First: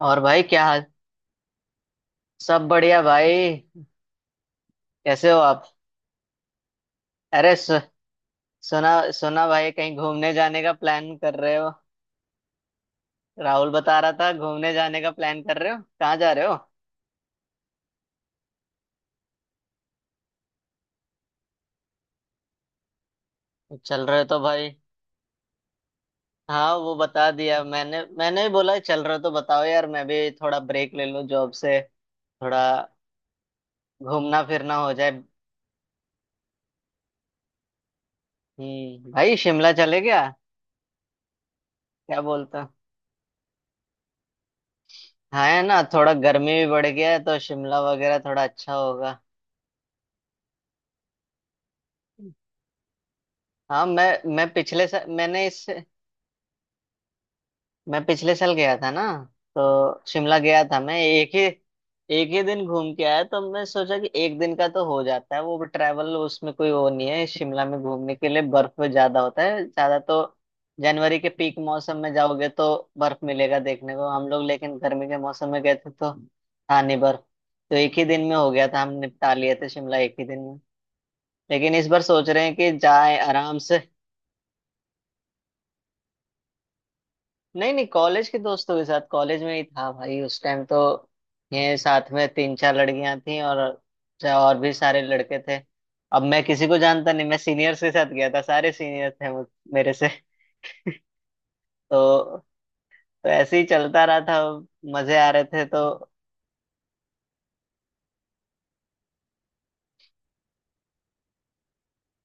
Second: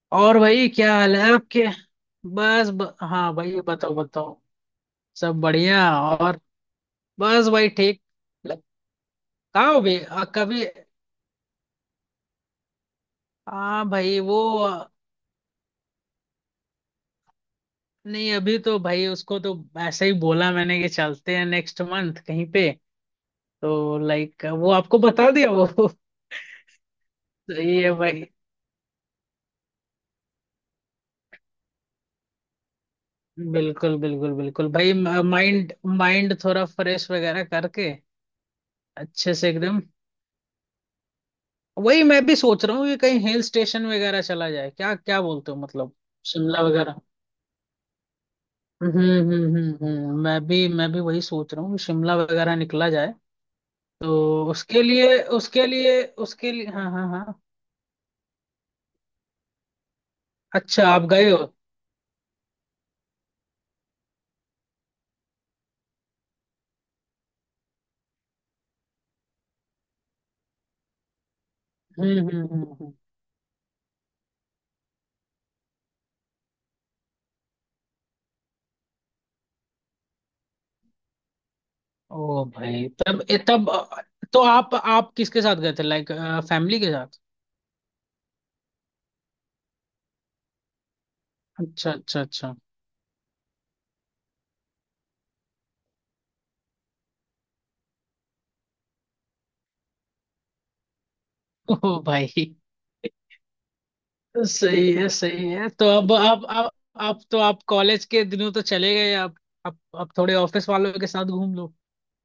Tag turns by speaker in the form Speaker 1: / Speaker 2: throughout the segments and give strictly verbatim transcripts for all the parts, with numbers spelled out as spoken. Speaker 1: और
Speaker 2: और
Speaker 1: भाई क्या
Speaker 2: भाई
Speaker 1: हाल।
Speaker 2: क्या हाल है आपके?
Speaker 1: सब
Speaker 2: बस ब...
Speaker 1: बढ़िया
Speaker 2: हाँ
Speaker 1: भाई।
Speaker 2: भाई, बताओ बताओ।
Speaker 1: कैसे हो
Speaker 2: सब
Speaker 1: आप?
Speaker 2: बढ़िया और। बस
Speaker 1: अरे
Speaker 2: भाई
Speaker 1: सु,
Speaker 2: ठीक। ल-
Speaker 1: सुना सुना भाई
Speaker 2: कहाँ हो
Speaker 1: कहीं
Speaker 2: भाई? आ,
Speaker 1: घूमने जाने
Speaker 2: कभी।
Speaker 1: का प्लान कर रहे हो? राहुल
Speaker 2: हाँ
Speaker 1: बता रहा
Speaker 2: भाई
Speaker 1: था
Speaker 2: वो,
Speaker 1: घूमने
Speaker 2: आ,
Speaker 1: जाने का प्लान कर रहे हो, कहाँ जा रहे हो?
Speaker 2: नहीं अभी तो भाई उसको तो ऐसे ही बोला मैंने कि चलते हैं नेक्स्ट मंथ कहीं पे। तो
Speaker 1: चल रहे हो तो
Speaker 2: लाइक
Speaker 1: भाई।
Speaker 2: वो आपको बता दिया वो
Speaker 1: हाँ वो बता
Speaker 2: तो
Speaker 1: दिया,
Speaker 2: ये
Speaker 1: मैंने
Speaker 2: भाई,
Speaker 1: मैंने भी बोला चल रहे हो तो बताओ यार, मैं भी थोड़ा ब्रेक ले लूँ जॉब से, थोड़ा
Speaker 2: बिल्कुल बिल्कुल
Speaker 1: घूमना
Speaker 2: बिल्कुल
Speaker 1: फिरना हो
Speaker 2: भाई।
Speaker 1: जाए।
Speaker 2: माइंड माइंड थोड़ा फ्रेश वगैरह करके
Speaker 1: हम्म
Speaker 2: अच्छे
Speaker 1: भाई
Speaker 2: से
Speaker 1: शिमला
Speaker 2: एकदम।
Speaker 1: चले गया।
Speaker 2: वही
Speaker 1: क्या
Speaker 2: मैं भी सोच
Speaker 1: बोलता।
Speaker 2: रहा हूँ कि कहीं हिल स्टेशन वगैरह चला जाए, क्या क्या
Speaker 1: हाँ
Speaker 2: बोलते हो
Speaker 1: है ना,
Speaker 2: मतलब।
Speaker 1: थोड़ा गर्मी
Speaker 2: शिमला
Speaker 1: भी बढ़
Speaker 2: वगैरह।
Speaker 1: गया है तो शिमला वगैरह थोड़ा अच्छा
Speaker 2: हम्म
Speaker 1: होगा।
Speaker 2: हम्म हम्म हम्म, मैं भी मैं भी वही सोच रहा हूँ कि शिमला वगैरह निकला जाए।
Speaker 1: हाँ मैं
Speaker 2: तो
Speaker 1: मैं
Speaker 2: उसके
Speaker 1: पिछले सा,
Speaker 2: लिए
Speaker 1: मैंने इस,
Speaker 2: उसके लिए उसके लिए हाँ हाँ हाँ।
Speaker 1: मैं पिछले साल गया था ना, तो शिमला गया था
Speaker 2: अच्छा
Speaker 1: मैं।
Speaker 2: आप गए
Speaker 1: एक ही
Speaker 2: हो?
Speaker 1: एक ही दिन घूम के आया तो मैं सोचा कि एक दिन का तो हो जाता है, वो भी ट्रैवल, उसमें कोई वो नहीं है शिमला में घूमने के लिए। बर्फ ज्यादा होता है ज्यादा, तो जनवरी के पीक मौसम में
Speaker 2: हम्म हम्म
Speaker 1: जाओगे तो
Speaker 2: हम्म हम्म।
Speaker 1: बर्फ मिलेगा देखने को हम लोग, लेकिन गर्मी के मौसम में गए थे तो था नहीं बर्फ। तो एक ही दिन में हो गया था, हम निपटा लिए थे शिमला एक ही दिन में। लेकिन इस बार सोच रहे
Speaker 2: ओ
Speaker 1: हैं कि
Speaker 2: भाई,
Speaker 1: जाए
Speaker 2: तब ए,
Speaker 1: आराम
Speaker 2: तब
Speaker 1: से।
Speaker 2: अ, तो आप आप किसके साथ गए थे लाइक? फैमिली के साथ?
Speaker 1: नहीं नहीं, कॉलेज के दोस्तों के साथ, कॉलेज में ही था भाई उस टाइम तो। ये
Speaker 2: अच्छा
Speaker 1: साथ
Speaker 2: अच्छा
Speaker 1: में तीन
Speaker 2: अच्छा।
Speaker 1: चार लड़कियां थी और चा- और भी सारे लड़के थे। अब मैं किसी को जानता नहीं, मैं सीनियर्स के साथ गया था, सारे सीनियर थे मुझ- मेरे से।
Speaker 2: ओ
Speaker 1: तो
Speaker 2: भाई।
Speaker 1: तो ऐसे ही चलता रहा था,
Speaker 2: सही है
Speaker 1: मजे आ रहे
Speaker 2: सही
Speaker 1: थे
Speaker 2: है,
Speaker 1: तो।
Speaker 2: तो अब अब अब अब तो आप कॉलेज के दिनों तो चले गए। अब अब अब थोड़े ऑफिस वालों के साथ घूम लो,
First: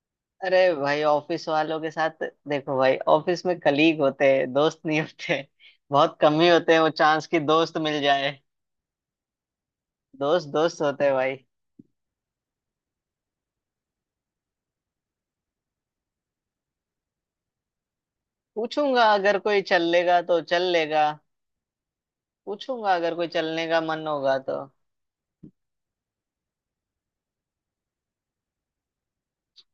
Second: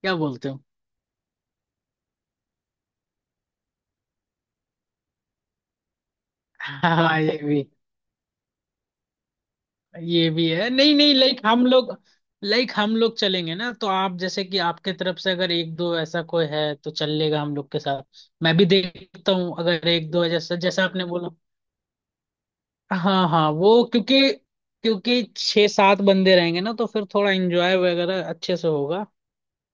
Speaker 2: क्या बोलते
Speaker 1: अरे
Speaker 2: हो?
Speaker 1: भाई ऑफिस वालों के साथ देखो भाई, ऑफिस में कलीग होते हैं दोस्त नहीं होते, बहुत कम ही होते हैं वो
Speaker 2: हाँ
Speaker 1: चांस
Speaker 2: ये
Speaker 1: की
Speaker 2: भी।
Speaker 1: दोस्त मिल जाए।
Speaker 2: ये
Speaker 1: दोस्त
Speaker 2: भी है।
Speaker 1: दोस्त
Speaker 2: नहीं
Speaker 1: होते हैं
Speaker 2: नहीं,
Speaker 1: भाई।
Speaker 2: लाइक हम लोग, लाइक हम लोग चलेंगे ना, तो आप जैसे कि आपके तरफ से अगर एक दो ऐसा कोई है तो चल लेगा हम लोग के साथ। मैं भी
Speaker 1: पूछूंगा
Speaker 2: देखता
Speaker 1: अगर
Speaker 2: हूँ
Speaker 1: कोई चल
Speaker 2: अगर एक
Speaker 1: लेगा
Speaker 2: दो है,
Speaker 1: तो
Speaker 2: जैसे
Speaker 1: चल
Speaker 2: जैसे
Speaker 1: लेगा,
Speaker 2: आपने बोला।
Speaker 1: पूछूंगा अगर कोई
Speaker 2: हाँ हाँ
Speaker 1: चलने का
Speaker 2: वो,
Speaker 1: मन
Speaker 2: क्योंकि
Speaker 1: होगा तो।
Speaker 2: क्योंकि छह सात बंदे रहेंगे ना तो फिर थोड़ा एंजॉय वगैरह अच्छे से होगा।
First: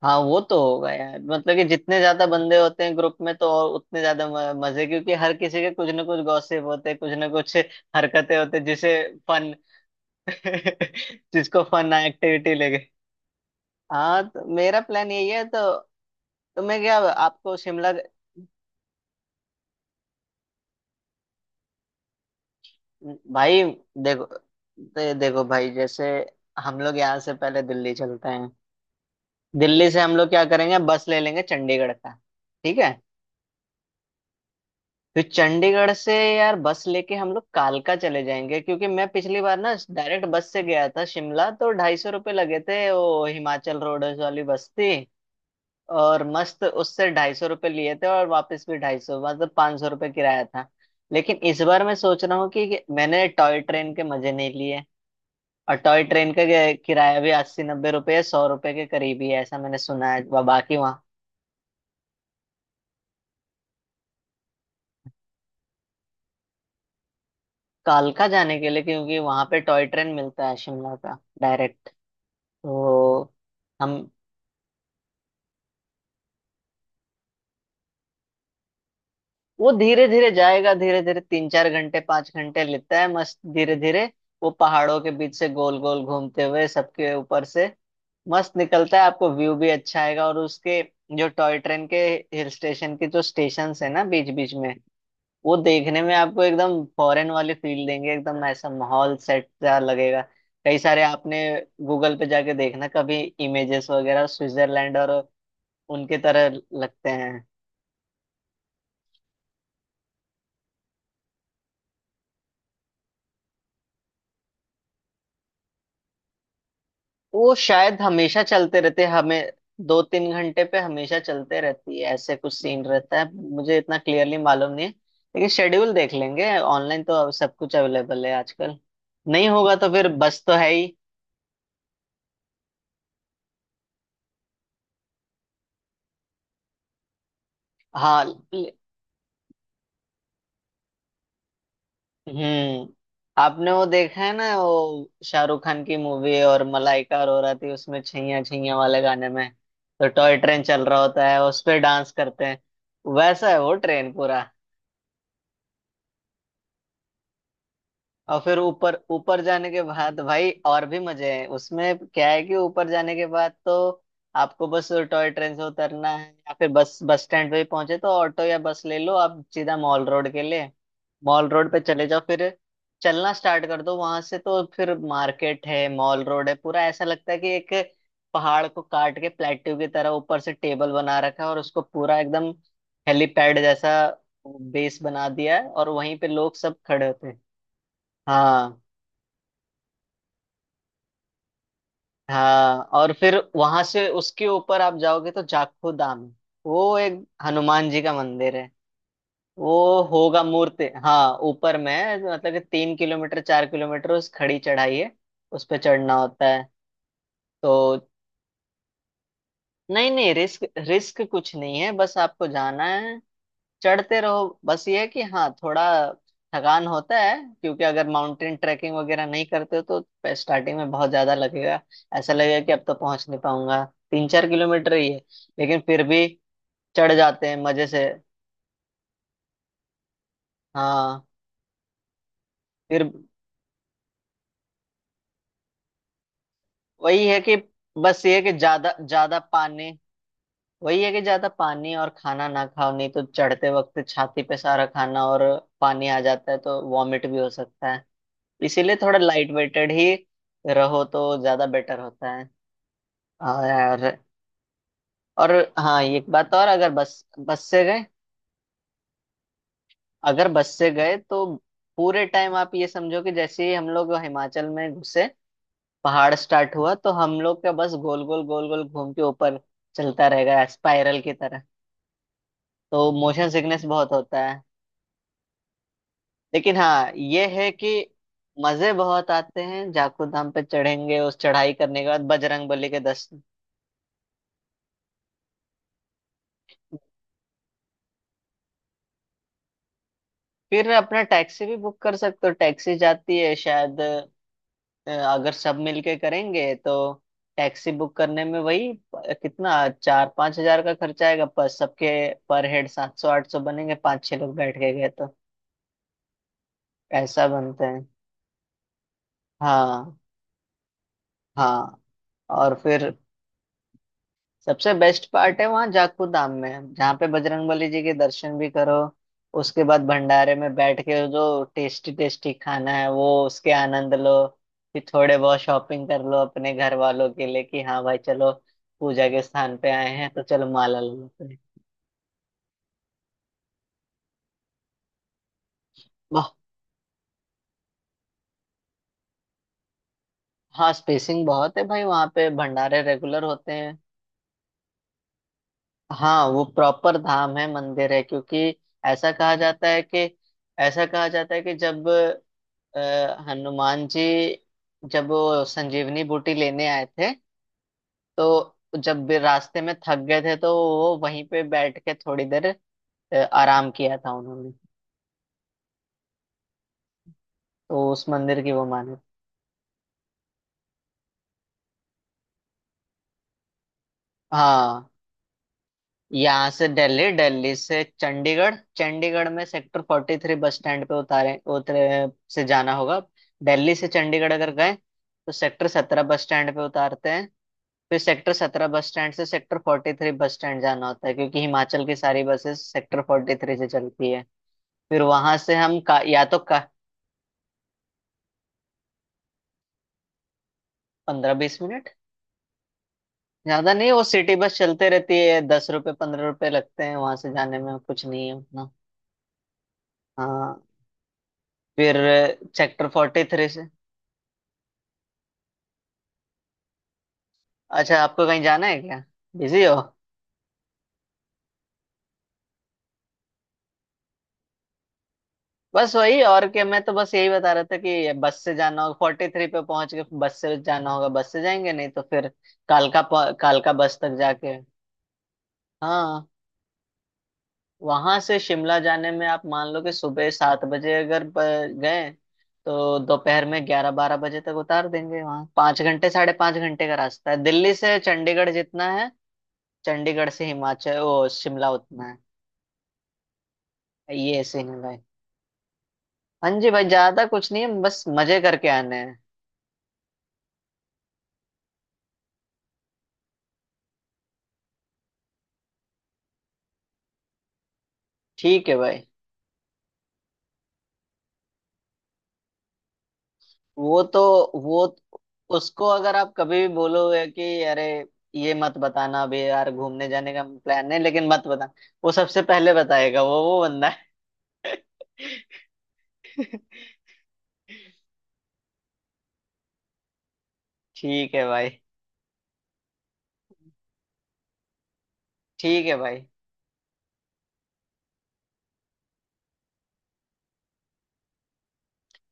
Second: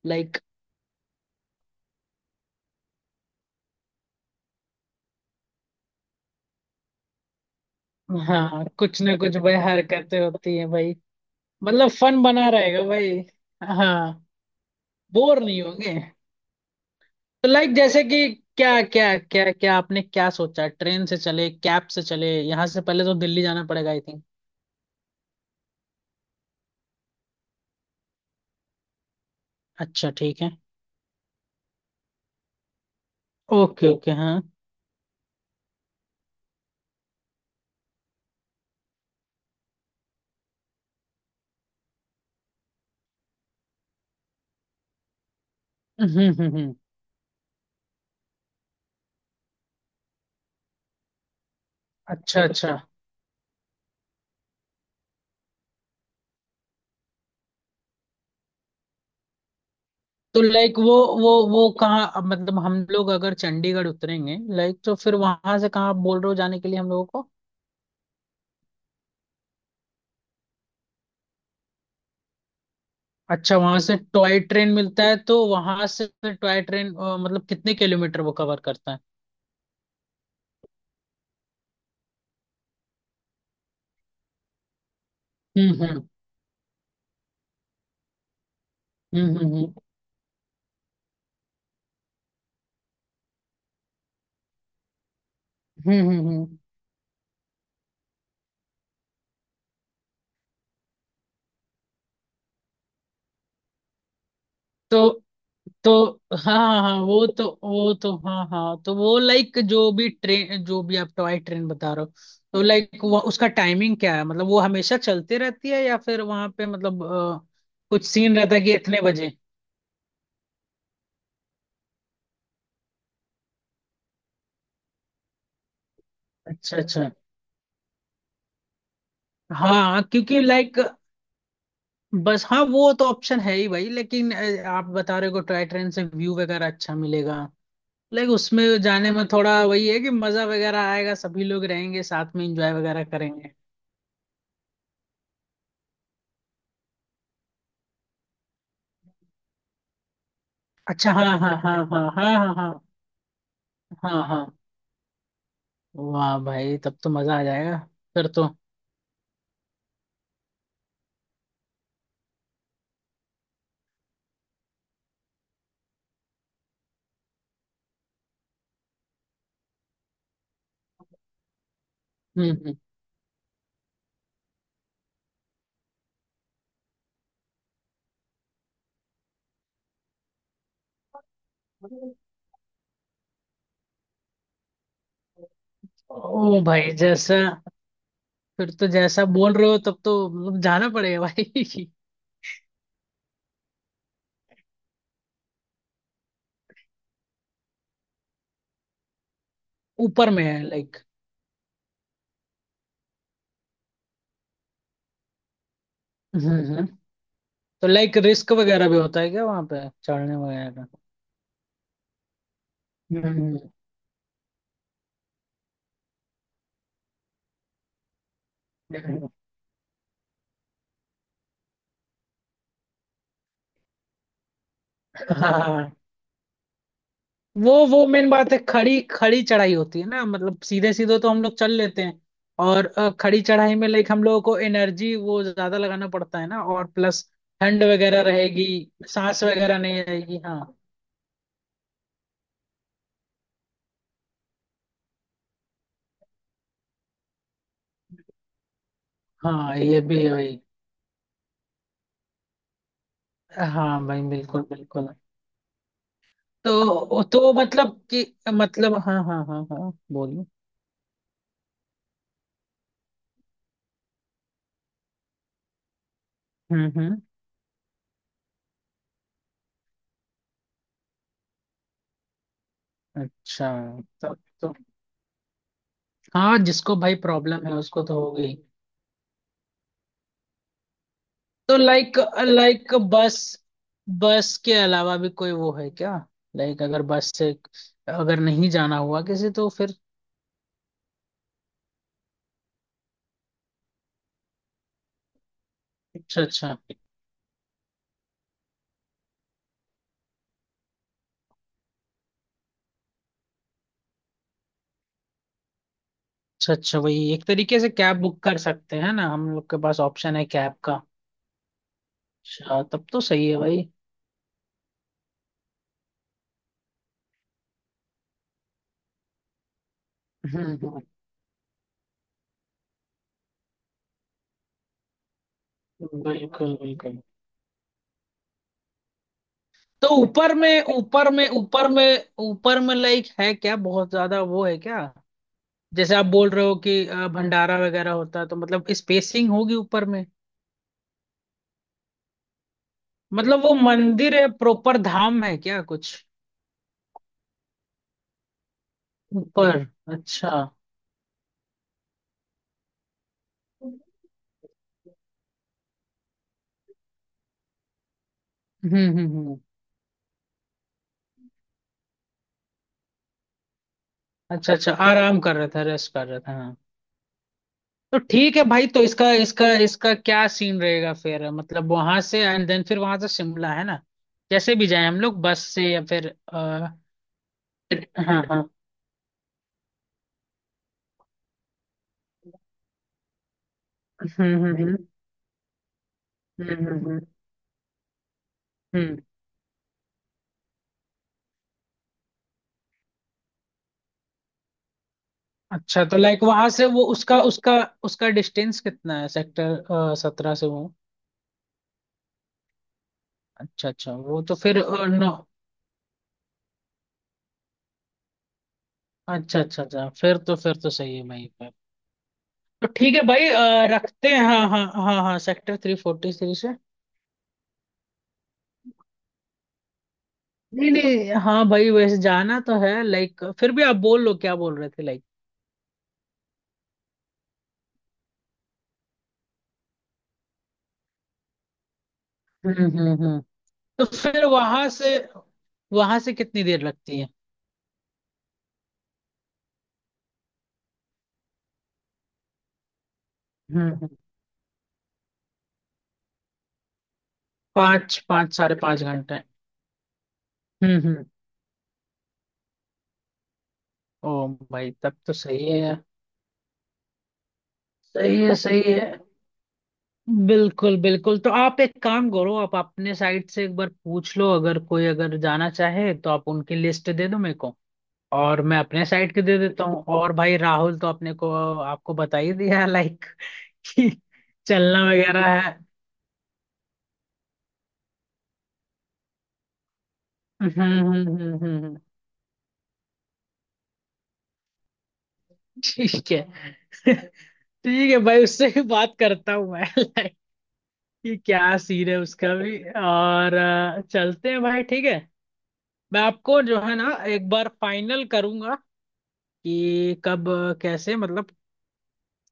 Speaker 1: हाँ
Speaker 2: लाइक।
Speaker 1: वो तो होगा यार, मतलब कि जितने ज्यादा बंदे होते हैं ग्रुप में तो और उतने ज्यादा म- मजे, क्योंकि हर किसी के कुछ ना कुछ गॉसिप होते हैं, कुछ ना कुछ हरकतें होते हैं
Speaker 2: हाँ
Speaker 1: जिसे
Speaker 2: कुछ ना कुछ
Speaker 1: फन,
Speaker 2: भाई हरकतें होती है भाई।
Speaker 1: जिसको
Speaker 2: मतलब
Speaker 1: फन
Speaker 2: फन बना
Speaker 1: एक्टिविटी
Speaker 2: रहेगा
Speaker 1: लगे।
Speaker 2: भाई। हाँ।
Speaker 1: हाँ तो मेरा प्लान यही
Speaker 2: बोर
Speaker 1: है तो।
Speaker 2: नहीं होंगे।
Speaker 1: तुम्हें क्या,
Speaker 2: तो
Speaker 1: आपको
Speaker 2: लाइक
Speaker 1: शिमला,
Speaker 2: जैसे कि, क्या क्या क्या क्या आपने क्या सोचा, ट्रेन से चले कैब से चले, यहाँ से पहले तो दिल्ली
Speaker 1: भाई
Speaker 2: जाना पड़ेगा आई थिंक?
Speaker 1: देखो, दे, देखो भाई जैसे, हम लोग यहाँ से पहले दिल्ली चलते हैं, दिल्ली से
Speaker 2: अच्छा
Speaker 1: हम लोग
Speaker 2: ठीक
Speaker 1: क्या
Speaker 2: है।
Speaker 1: करेंगे बस ले लेंगे चंडीगढ़ का, ठीक है,
Speaker 2: ओके ओके हाँ।
Speaker 1: फिर चंडीगढ़ से यार बस लेके हम लोग कालका चले जाएंगे। क्योंकि मैं पिछली बार ना डायरेक्ट बस से गया था शिमला तो ढाई सौ रुपये लगे थे, वो हिमाचल रोड वाली बस थी, और
Speaker 2: हम्म हम्म
Speaker 1: मस्त,
Speaker 2: हम्म।
Speaker 1: उससे ढाई सौ रुपये लिए थे और वापस भी ढाई सौ, मतलब पाँच सौ रुपये किराया था। लेकिन इस बार मैं सोच रहा
Speaker 2: अच्छा
Speaker 1: हूँ
Speaker 2: अच्छा।
Speaker 1: कि मैंने टॉय ट्रेन के मजे नहीं लिए, और टॉय ट्रेन का कि- किराया भी अस्सी नब्बे रुपये सौ रुपये के करीब ही है ऐसा मैंने सुना है,
Speaker 2: तो
Speaker 1: वा- बाकी
Speaker 2: लाइक वो,
Speaker 1: वहाँ
Speaker 2: वो वो कहाँ अब, मतलब हम लोग अगर चंडीगढ़ उतरेंगे लाइक तो फिर वहां से कहाँ आप बोल रहे हो जाने के लिए हम लोगों को?
Speaker 1: कालका जाने के लिए क्योंकि वहां पे टॉय ट्रेन मिलता है शिमला का डायरेक्ट। तो
Speaker 2: अच्छा वहां से
Speaker 1: हम,
Speaker 2: टॉय ट्रेन मिलता है? तो वहां से फिर टॉय ट्रेन अ, मतलब कितने किलोमीटर वो कवर करता है?
Speaker 1: वो धीरे धीरे जाएगा, धीरे धीरे तीन चार घंटे पांच घंटे लेता है मस्त, धीरे धीरे वो पहाड़ों के बीच से गोल
Speaker 2: हम्म
Speaker 1: गोल
Speaker 2: हम्म
Speaker 1: घूमते हुए सबके ऊपर से मस्त निकलता है, आपको
Speaker 2: हम्म
Speaker 1: व्यू
Speaker 2: हम्म
Speaker 1: भी अच्छा आएगा। और उसके, जो टॉय ट्रेन के हिल स्टेशन के जो स्टेशन है ना बीच बीच में, वो
Speaker 2: हम्म
Speaker 1: देखने में
Speaker 2: हम्म,
Speaker 1: आपको
Speaker 2: हम्म।
Speaker 1: एकदम फॉरेन वाली फील देंगे, एकदम ऐसा माहौल सेट सा लगेगा। कई सारे आपने गूगल पे जाके देखना कभी इमेजेस वगैरह, स्विट्जरलैंड और
Speaker 2: तो
Speaker 1: उनके
Speaker 2: तो हाँ
Speaker 1: तरह
Speaker 2: हाँ हाँ,
Speaker 1: लगते
Speaker 2: वो
Speaker 1: हैं।
Speaker 2: तो वो तो हाँ हाँ, तो वो लाइक जो भी ट्रेन, जो भी आप टॉय ट्रेन बता रहे हो, तो लाइक वो उसका टाइमिंग क्या है? मतलब वो हमेशा चलती रहती है, या फिर वहां पे मतलब अ,
Speaker 1: वो शायद
Speaker 2: कुछ सीन
Speaker 1: हमेशा
Speaker 2: रहता है कि
Speaker 1: चलते रहते
Speaker 2: इतने
Speaker 1: हैं,
Speaker 2: बजे?
Speaker 1: हमें दो तीन घंटे पे हमेशा चलते रहती है ऐसे कुछ सीन रहता है, मुझे इतना क्लियरली मालूम नहीं है, लेकिन शेड्यूल देख लेंगे
Speaker 2: अच्छा
Speaker 1: ऑनलाइन,
Speaker 2: अच्छा।
Speaker 1: तो अब सब कुछ अवेलेबल है आजकल, नहीं होगा तो
Speaker 2: हाँ
Speaker 1: फिर
Speaker 2: क्योंकि
Speaker 1: बस तो है
Speaker 2: लाइक,
Speaker 1: ही।
Speaker 2: बस हाँ वो तो ऑप्शन है ही भाई, लेकिन अ, आप बता रहे हो टॉय ट्रेन से व्यू वगैरह अच्छा मिलेगा।
Speaker 1: हाँ।
Speaker 2: लाइक उसमें
Speaker 1: ल-
Speaker 2: जाने में थोड़ा वही है कि मजा वगैरह आएगा, सभी लोग रहेंगे साथ में, एंजॉय
Speaker 1: हम्म
Speaker 2: वगैरह करेंगे।
Speaker 1: आपने वो देखा है ना, वो शाहरुख खान की मूवी और मलाइका अरोरा थी उसमें छैया छैया वाले गाने में, तो टॉय ट्रेन चल रहा
Speaker 2: अच्छा हाँ
Speaker 1: होता है
Speaker 2: हाँ
Speaker 1: उस
Speaker 2: हाँ
Speaker 1: पे
Speaker 2: हाँ
Speaker 1: डांस
Speaker 2: हाँ
Speaker 1: करते
Speaker 2: हाँ
Speaker 1: हैं,
Speaker 2: हाँ
Speaker 1: वैसा है वो ट्रेन
Speaker 2: हाँ
Speaker 1: पूरा।
Speaker 2: हाँ। वाह भाई, तब तो मजा आ जाएगा फिर
Speaker 1: और
Speaker 2: तो।
Speaker 1: फिर ऊपर ऊपर जाने के बाद भाई और भी मजे हैं उसमें, क्या है कि ऊपर जाने के बाद तो आपको बस टॉय ट्रेन से उतरना है या फिर बस, बस स्टैंड पे ही पहुंचे तो ऑटो या बस ले लो आप सीधा मॉल रोड के लिए, मॉल रोड पे चले जाओ, फिर
Speaker 2: हम्म
Speaker 1: चलना स्टार्ट कर दो वहां से, तो फिर मार्केट है मॉल रोड है पूरा, ऐसा लगता है कि एक पहाड़ को काट के प्लेट्यू की तरह ऊपर से टेबल बना रखा है और उसको
Speaker 2: हम्म।
Speaker 1: पूरा एकदम हेलीपैड जैसा बेस बना दिया है, और वहीं पे लोग
Speaker 2: ओ
Speaker 1: सब
Speaker 2: भाई
Speaker 1: खड़े होते हैं।
Speaker 2: जैसा, फिर
Speaker 1: हाँ।
Speaker 2: तो जैसा बोल रहे हो तब तो मतलब जाना पड़ेगा भाई।
Speaker 1: हाँ और फिर वहां से उसके ऊपर आप जाओगे तो जाखू धाम, वो एक हनुमान जी का मंदिर है, वो
Speaker 2: ऊपर
Speaker 1: होगा
Speaker 2: में है
Speaker 1: मूर्ति,
Speaker 2: लाइक।
Speaker 1: हाँ ऊपर में है, मतलब कि तीन किलोमीटर चार किलोमीटर उस खड़ी चढ़ाई है, उस पे चढ़ना होता
Speaker 2: हम्म
Speaker 1: है
Speaker 2: हम्म। तो
Speaker 1: तो।
Speaker 2: लाइक रिस्क वगैरह भी होता है क्या वहां पे
Speaker 1: नहीं नहीं,
Speaker 2: चढ़ने
Speaker 1: रिस्क
Speaker 2: वगैरह का?
Speaker 1: रिस्क कुछ नहीं है, बस आपको जाना है,
Speaker 2: हम्म हम्म।
Speaker 1: चढ़ते रहो, बस ये है कि हाँ थोड़ा थकान होता है, क्योंकि अगर माउंटेन ट्रैकिंग वगैरह
Speaker 2: हाँ
Speaker 1: नहीं करते हो तो स्टार्टिंग में बहुत ज्यादा लगेगा, ऐसा लगेगा कि अब तो पहुंच नहीं पाऊंगा, तीन चार किलोमीटर ही है, लेकिन फिर भी चढ़ जाते हैं
Speaker 2: वो
Speaker 1: मजे
Speaker 2: वो
Speaker 1: से।
Speaker 2: मेन बात है, खड़ी खड़ी चढ़ाई होती है ना, मतलब सीधे सीधे
Speaker 1: हाँ।
Speaker 2: तो हम लोग चल लेते हैं। और अ,
Speaker 1: फिर
Speaker 2: खड़ी चढ़ाई में लाइक हम लोगों को एनर्जी वो ज्यादा लगाना पड़ता है ना, और प्लस
Speaker 1: वही है कि,
Speaker 2: ठंड वगैरह
Speaker 1: बस ये है कि
Speaker 2: रहेगी,
Speaker 1: ज्यादा ज्यादा
Speaker 2: सांस वगैरह
Speaker 1: पानी,
Speaker 2: नहीं आएगी हाँ।
Speaker 1: वही है कि ज्यादा पानी और खाना ना खाओ, नहीं तो चढ़ते वक्त छाती पे सारा खाना और पानी आ जाता है तो वॉमिट भी हो सकता है, इसीलिए थोड़ा लाइट
Speaker 2: हाँ
Speaker 1: वेटेड
Speaker 2: ये
Speaker 1: ही
Speaker 2: भी है भाई।
Speaker 1: रहो तो ज्यादा बेटर होता है। हाँ
Speaker 2: हाँ
Speaker 1: यार।
Speaker 2: भाई बिल्कुल बिल्कुल।
Speaker 1: और, हाँ एक बात और, अगर बस
Speaker 2: तो तो
Speaker 1: बस से
Speaker 2: मतलब
Speaker 1: गए,
Speaker 2: कि, मतलब हाँ हाँ हाँ हाँ बोलिए।
Speaker 1: अगर बस से गए तो पूरे टाइम आप ये समझो कि जैसे ही हम लोग हिमाचल में घुसे, पहाड़ स्टार्ट
Speaker 2: हम्म
Speaker 1: हुआ तो
Speaker 2: हम्म।
Speaker 1: हम लोग का बस गोल गोल गोल गोल घूम के ऊपर चलता रहेगा स्पाइरल की तरह, तो मोशन
Speaker 2: अच्छा
Speaker 1: सिकनेस बहुत
Speaker 2: तब
Speaker 1: होता है।
Speaker 2: तो। हाँ
Speaker 1: लेकिन
Speaker 2: जिसको
Speaker 1: हाँ
Speaker 2: भाई
Speaker 1: ये
Speaker 2: प्रॉब्लम
Speaker 1: है
Speaker 2: है
Speaker 1: कि
Speaker 2: उसको तो होगी।
Speaker 1: मजे बहुत आते हैं, जाखू धाम पे चढ़ेंगे उस चढ़ाई
Speaker 2: तो
Speaker 1: करने के
Speaker 2: लाइक,
Speaker 1: बाद बजरंग बली
Speaker 2: लाइक
Speaker 1: के दस।
Speaker 2: बस, बस के अलावा भी कोई वो है क्या, लाइक अगर बस से, अगर नहीं जाना हुआ किसी तो फिर?
Speaker 1: फिर अपना टैक्सी भी बुक कर सकते हो, टैक्सी जाती है शायद, अ, अगर सब मिलके
Speaker 2: अच्छा अच्छा
Speaker 1: करेंगे तो,
Speaker 2: अच्छा।
Speaker 1: टैक्सी बुक करने में वही प- कितना चार पांच हजार का खर्चा आएगा, पर सबके पर हेड सात सौ आठ सौ बनेंगे, पांच छह लोग बैठ के गए तो
Speaker 2: अच्छा वही एक
Speaker 1: ऐसा
Speaker 2: तरीके
Speaker 1: बनते
Speaker 2: से
Speaker 1: हैं।
Speaker 2: कैब बुक कर सकते हैं ना, हम लोग के पास
Speaker 1: हाँ
Speaker 2: ऑप्शन है कैब का।
Speaker 1: हाँ। और
Speaker 2: अच्छा तब
Speaker 1: फिर
Speaker 2: तो सही है भाई।
Speaker 1: सबसे बेस्ट पार्ट है वहाँ जाखू धाम में, जहाँ पे बजरंगबली जी के दर्शन भी करो, उसके बाद भंडारे में बैठ
Speaker 2: हम्म
Speaker 1: के जो टेस्टी टेस्टी खाना है वो उसके आनंद लो, फिर थोड़े बहुत शॉपिंग
Speaker 2: हम्म,
Speaker 1: कर लो अपने
Speaker 2: बिल्कुल
Speaker 1: घर
Speaker 2: बिल्कुल।
Speaker 1: वालों के लिए कि हाँ भाई चलो पूजा के स्थान पे
Speaker 2: तो
Speaker 1: आए हैं तो
Speaker 2: ऊपर
Speaker 1: चलो
Speaker 2: में
Speaker 1: माला ले
Speaker 2: ऊपर
Speaker 1: लेते
Speaker 2: में
Speaker 1: हैं।
Speaker 2: ऊपर में ऊपर में लाइक है क्या बहुत ज्यादा वो है क्या? जैसे आप बोल
Speaker 1: वाह।
Speaker 2: रहे हो कि अ, भंडारा वगैरह होता है, तो मतलब स्पेसिंग होगी ऊपर में?
Speaker 1: हाँ स्पेसिंग बहुत है भाई, वहाँ पे भंडारे रेगुलर
Speaker 2: मतलब
Speaker 1: होते
Speaker 2: वो
Speaker 1: हैं।
Speaker 2: मंदिर है, प्रॉपर धाम है क्या कुछ
Speaker 1: हाँ वो प्रॉपर धाम है मंदिर है, क्योंकि ऐसा कहा
Speaker 2: ऊपर?
Speaker 1: जाता है कि,
Speaker 2: अच्छा।
Speaker 1: ऐसा कहा जाता है कि जब, अ, हनुमान जी जब वो संजीवनी बूटी लेने आए थे तो,
Speaker 2: हम्म
Speaker 1: जब
Speaker 2: हम्म
Speaker 1: भी
Speaker 2: हम्म।
Speaker 1: रास्ते में थक गए थे तो वो वहीं पे बैठ के थोड़ी देर अ, आराम किया था उन्होंने,
Speaker 2: अच्छा अच्छा, आराम कर रहा था, रेस्ट कर रहा था हाँ।
Speaker 1: तो
Speaker 2: तो
Speaker 1: उस
Speaker 2: ठीक
Speaker 1: मंदिर
Speaker 2: है
Speaker 1: की वो
Speaker 2: भाई, तो
Speaker 1: माने।
Speaker 2: इसका इसका इसका क्या सीन रहेगा फिर, मतलब वहां से एंड देन फिर वहां से शिमला है ना? कैसे भी जाए
Speaker 1: हाँ
Speaker 2: हम लोग, बस से या फिर,
Speaker 1: यहाँ से
Speaker 2: अ,
Speaker 1: दिल्ली, दिल्ली से
Speaker 2: हाँ हाँ।
Speaker 1: चंडीगढ़, चंडीगढ़ में sector forty three bus stand पे उतारे उतरे से जाना होगा, दिल्ली से चंडीगढ़
Speaker 2: हम्म
Speaker 1: अगर
Speaker 2: हम्म
Speaker 1: गए
Speaker 2: हम्म
Speaker 1: तो सेक्टर सत्रह बस स्टैंड
Speaker 2: हम्म
Speaker 1: पे
Speaker 2: हम्म हम्म,
Speaker 1: उतारते हैं, फिर सेक्टर सत्रह बस
Speaker 2: हम्म।
Speaker 1: स्टैंड से sector forty three bus stand जाना होता है, क्योंकि हिमाचल की सारी बसेस सेक्टर फोर्टी थ्री से चलती है, फिर वहां से हम
Speaker 2: अच्छा तो
Speaker 1: का,
Speaker 2: लाइक
Speaker 1: या तो
Speaker 2: वहां
Speaker 1: का
Speaker 2: से वो उसका उसका उसका डिस्टेंस कितना है सेक्टर सत्रह से वो?
Speaker 1: पंद्रह बीस मिनट,
Speaker 2: अच्छा
Speaker 1: ज्यादा नहीं,
Speaker 2: अच्छा,
Speaker 1: वो
Speaker 2: वो
Speaker 1: सिटी
Speaker 2: तो
Speaker 1: बस
Speaker 2: फिर अ,
Speaker 1: चलते
Speaker 2: नौ।
Speaker 1: रहती है, दस रुपये पंद्रह रुपये लगते हैं वहां से जाने में, कुछ नहीं है उतना।
Speaker 2: अच्छा अच्छा अच्छा, फिर तो फिर
Speaker 1: हाँ
Speaker 2: तो सही है भाई पर।
Speaker 1: फिर
Speaker 2: तो
Speaker 1: सेक्टर
Speaker 2: ठीक है
Speaker 1: फोर्टी
Speaker 2: भाई,
Speaker 1: थ्री से,
Speaker 2: अ, रखते हैं हाँ हाँ हाँ हाँ, सेक्टर थ्री फोर्टी थ्री से।
Speaker 1: अच्छा आपको कहीं जाना है क्या, बिजी हो?
Speaker 2: नहीं नहीं, हाँ भाई वैसे जाना तो है लाइक, फिर भी आप बोल लो, क्या बोल रहे थे लाइक?
Speaker 1: बस वही और क्या, मैं तो बस यही बता रहा था कि बस से जाना होगा, फोर्टी थ्री पे पहुंच के बस से जाना होगा, बस से जाएंगे नहीं तो फिर
Speaker 2: हम्म हम्म
Speaker 1: कालका
Speaker 2: हम्म।
Speaker 1: पह- कालका
Speaker 2: तो
Speaker 1: बस तक
Speaker 2: फिर
Speaker 1: जाके।
Speaker 2: वहां से, वहां से
Speaker 1: हाँ
Speaker 2: कितनी देर लगती है?
Speaker 1: वहां से शिमला जाने में आप मान लो कि सुबह सात बजे अगर ब- गए तो दोपहर में
Speaker 2: हम्म हम्म,
Speaker 1: ग्यारह बारह बजे तक उतार देंगे वहां, पाँच घंटे साढ़े पाँच घंटे का रास्ता है, दिल्ली से
Speaker 2: पाँच पाँच
Speaker 1: चंडीगढ़
Speaker 2: साढ़े पाँच
Speaker 1: जितना है,
Speaker 2: घंटे
Speaker 1: चंडीगढ़ से
Speaker 2: हम्म
Speaker 1: हिमाचल
Speaker 2: हम्म।
Speaker 1: वो शिमला उतना
Speaker 2: ओ
Speaker 1: है, ये सीन
Speaker 2: भाई
Speaker 1: है भाई।
Speaker 2: तब तो सही है यार।
Speaker 1: हाँ जी भाई ज्यादा कुछ नहीं है, बस
Speaker 2: सही है
Speaker 1: मजे
Speaker 2: सही
Speaker 1: करके
Speaker 2: है,
Speaker 1: आने हैं।
Speaker 2: बिल्कुल बिल्कुल। तो आप एक काम करो, आप अपने साइड से एक बार पूछ लो, अगर कोई अगर जाना चाहे तो आप उनकी लिस्ट दे दो मेरे को, और मैं
Speaker 1: ठीक है
Speaker 2: अपने
Speaker 1: भाई।
Speaker 2: साइड की दे देता हूँ। और भाई राहुल तो अपने को आपको बता ही दिया लाइक कि
Speaker 1: वो तो वो
Speaker 2: चलना वगैरह है।
Speaker 1: उसको अगर आप कभी भी बोलोगे कि अरे, ये मत बताना, अभी यार घूमने जाने का
Speaker 2: हम्म
Speaker 1: प्लान है
Speaker 2: हम्म
Speaker 1: लेकिन
Speaker 2: हम्म
Speaker 1: मत
Speaker 2: हम्म,
Speaker 1: बताना,
Speaker 2: हम्म।
Speaker 1: वो सबसे पहले बताएगा, वो वो बंदा है।
Speaker 2: ठीक है। ठीक है भाई, उससे भी बात करता हूँ मैं लाइक कि
Speaker 1: ठीक है
Speaker 2: क्या
Speaker 1: भाई।
Speaker 2: सीन है उसका भी। और अ, चलते हैं भाई ठीक है।
Speaker 1: ठीक है
Speaker 2: मैं
Speaker 1: भाई।
Speaker 2: आपको जो है ना एक बार फाइनल करूंगा, कि कब कैसे, मतलब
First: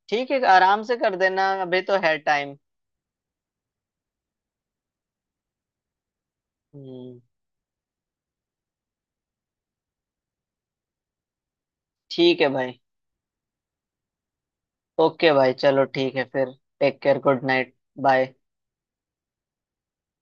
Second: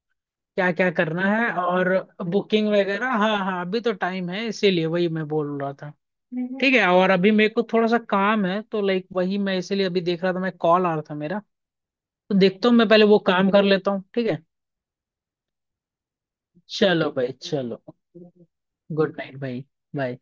Speaker 1: ठीक है
Speaker 2: क्या
Speaker 1: आराम
Speaker 2: क्या
Speaker 1: से कर
Speaker 2: करना
Speaker 1: देना,
Speaker 2: है
Speaker 1: अभी
Speaker 2: और
Speaker 1: तो है टाइम।
Speaker 2: बुकिंग वगैरह। हाँ हाँ, अभी तो टाइम है, इसीलिए वही मैं बोल रहा था। ठीक है, और
Speaker 1: हम्म
Speaker 2: अभी मेरे को थोड़ा सा काम है, तो लाइक वही मैं इसीलिए अभी देख रहा था, मैं कॉल आ रहा था मेरा। तो
Speaker 1: ठीक है
Speaker 2: देखता हूँ
Speaker 1: भाई,
Speaker 2: मैं पहले वो काम कर लेता हूँ, ठीक है।
Speaker 1: ओके भाई चलो ठीक है फिर। टेक
Speaker 2: चलो
Speaker 1: केयर,
Speaker 2: भाई
Speaker 1: गुड नाइट,
Speaker 2: चलो।
Speaker 1: बाय।
Speaker 2: गुड नाइट भाई। बाय।